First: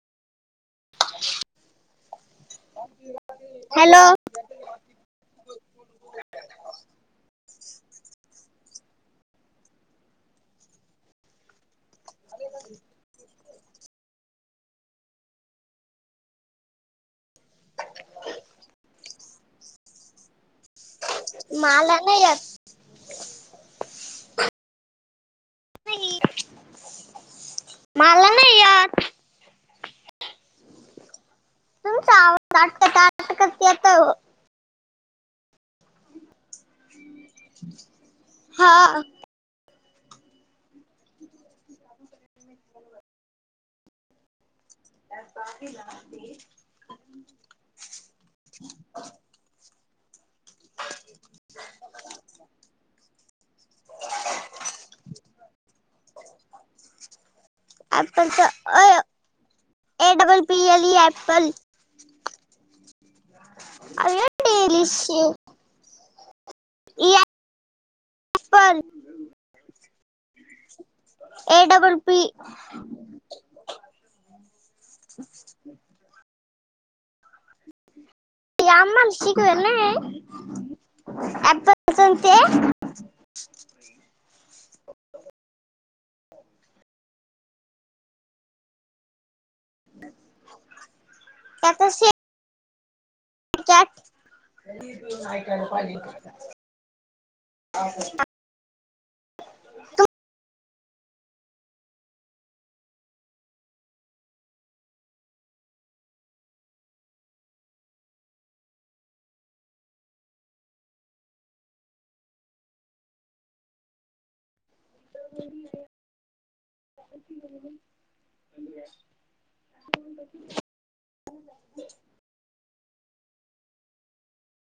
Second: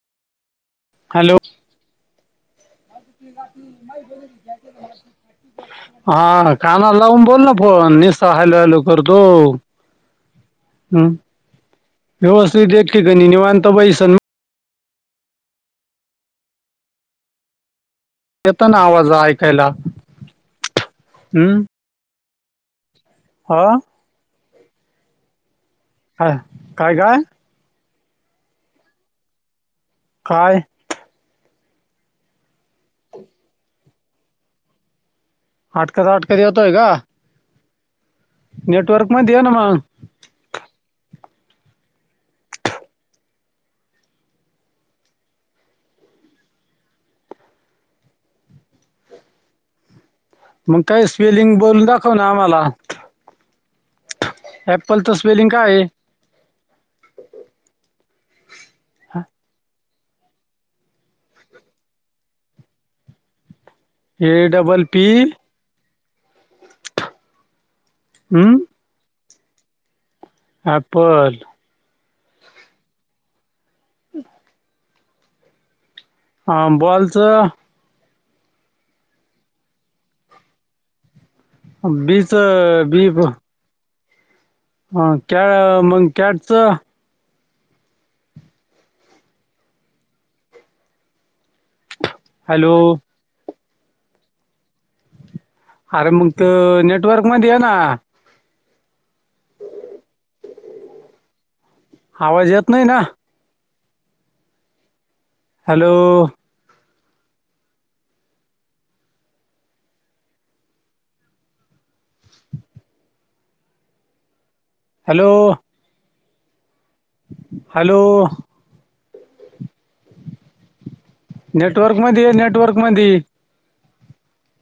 Hello hello. [inaudible] हा कानाला लावून बोल ना फोन. निससा हॅलो हॅलो करतो. हम्म. व्यवस्थित एक ठिकणी निवांत बैस अन येताना आवाज ऐक. याला. माला नाही येत. हा येत हा. काय काय? मला नाही येत. काय? तुमचा आवाज अटकत अटकत च येतो. अटकत अटकत येतोय का? [inaudible] हा नेटवर्क मध्ये ये ना मग, [inaudible] [unintelligible] मग काही स्पेलिंग बोलून दाखव ना आम्हाला. अँपल च स्पेल्लिंग काय आहे? ॲपल च A double P L E apple. अरे A double English P L हम्म ऍपल ए डबल पी [inaudible] हा बॉलच. हे आम्हला शिकवेल नाही हे. ऍपल बी ते च बी हां कॅ मग कॅटच. त्याच श हॅलो. कॅट [unintelligible] अरे मग त नेटवर्क मध्ये य ना. आवाज येत नाही ना. हॅलो. हॅलो. हॅलो. [unintelligible] नेटवर्क मध्ये आहे नेटवर्क ममध्ये.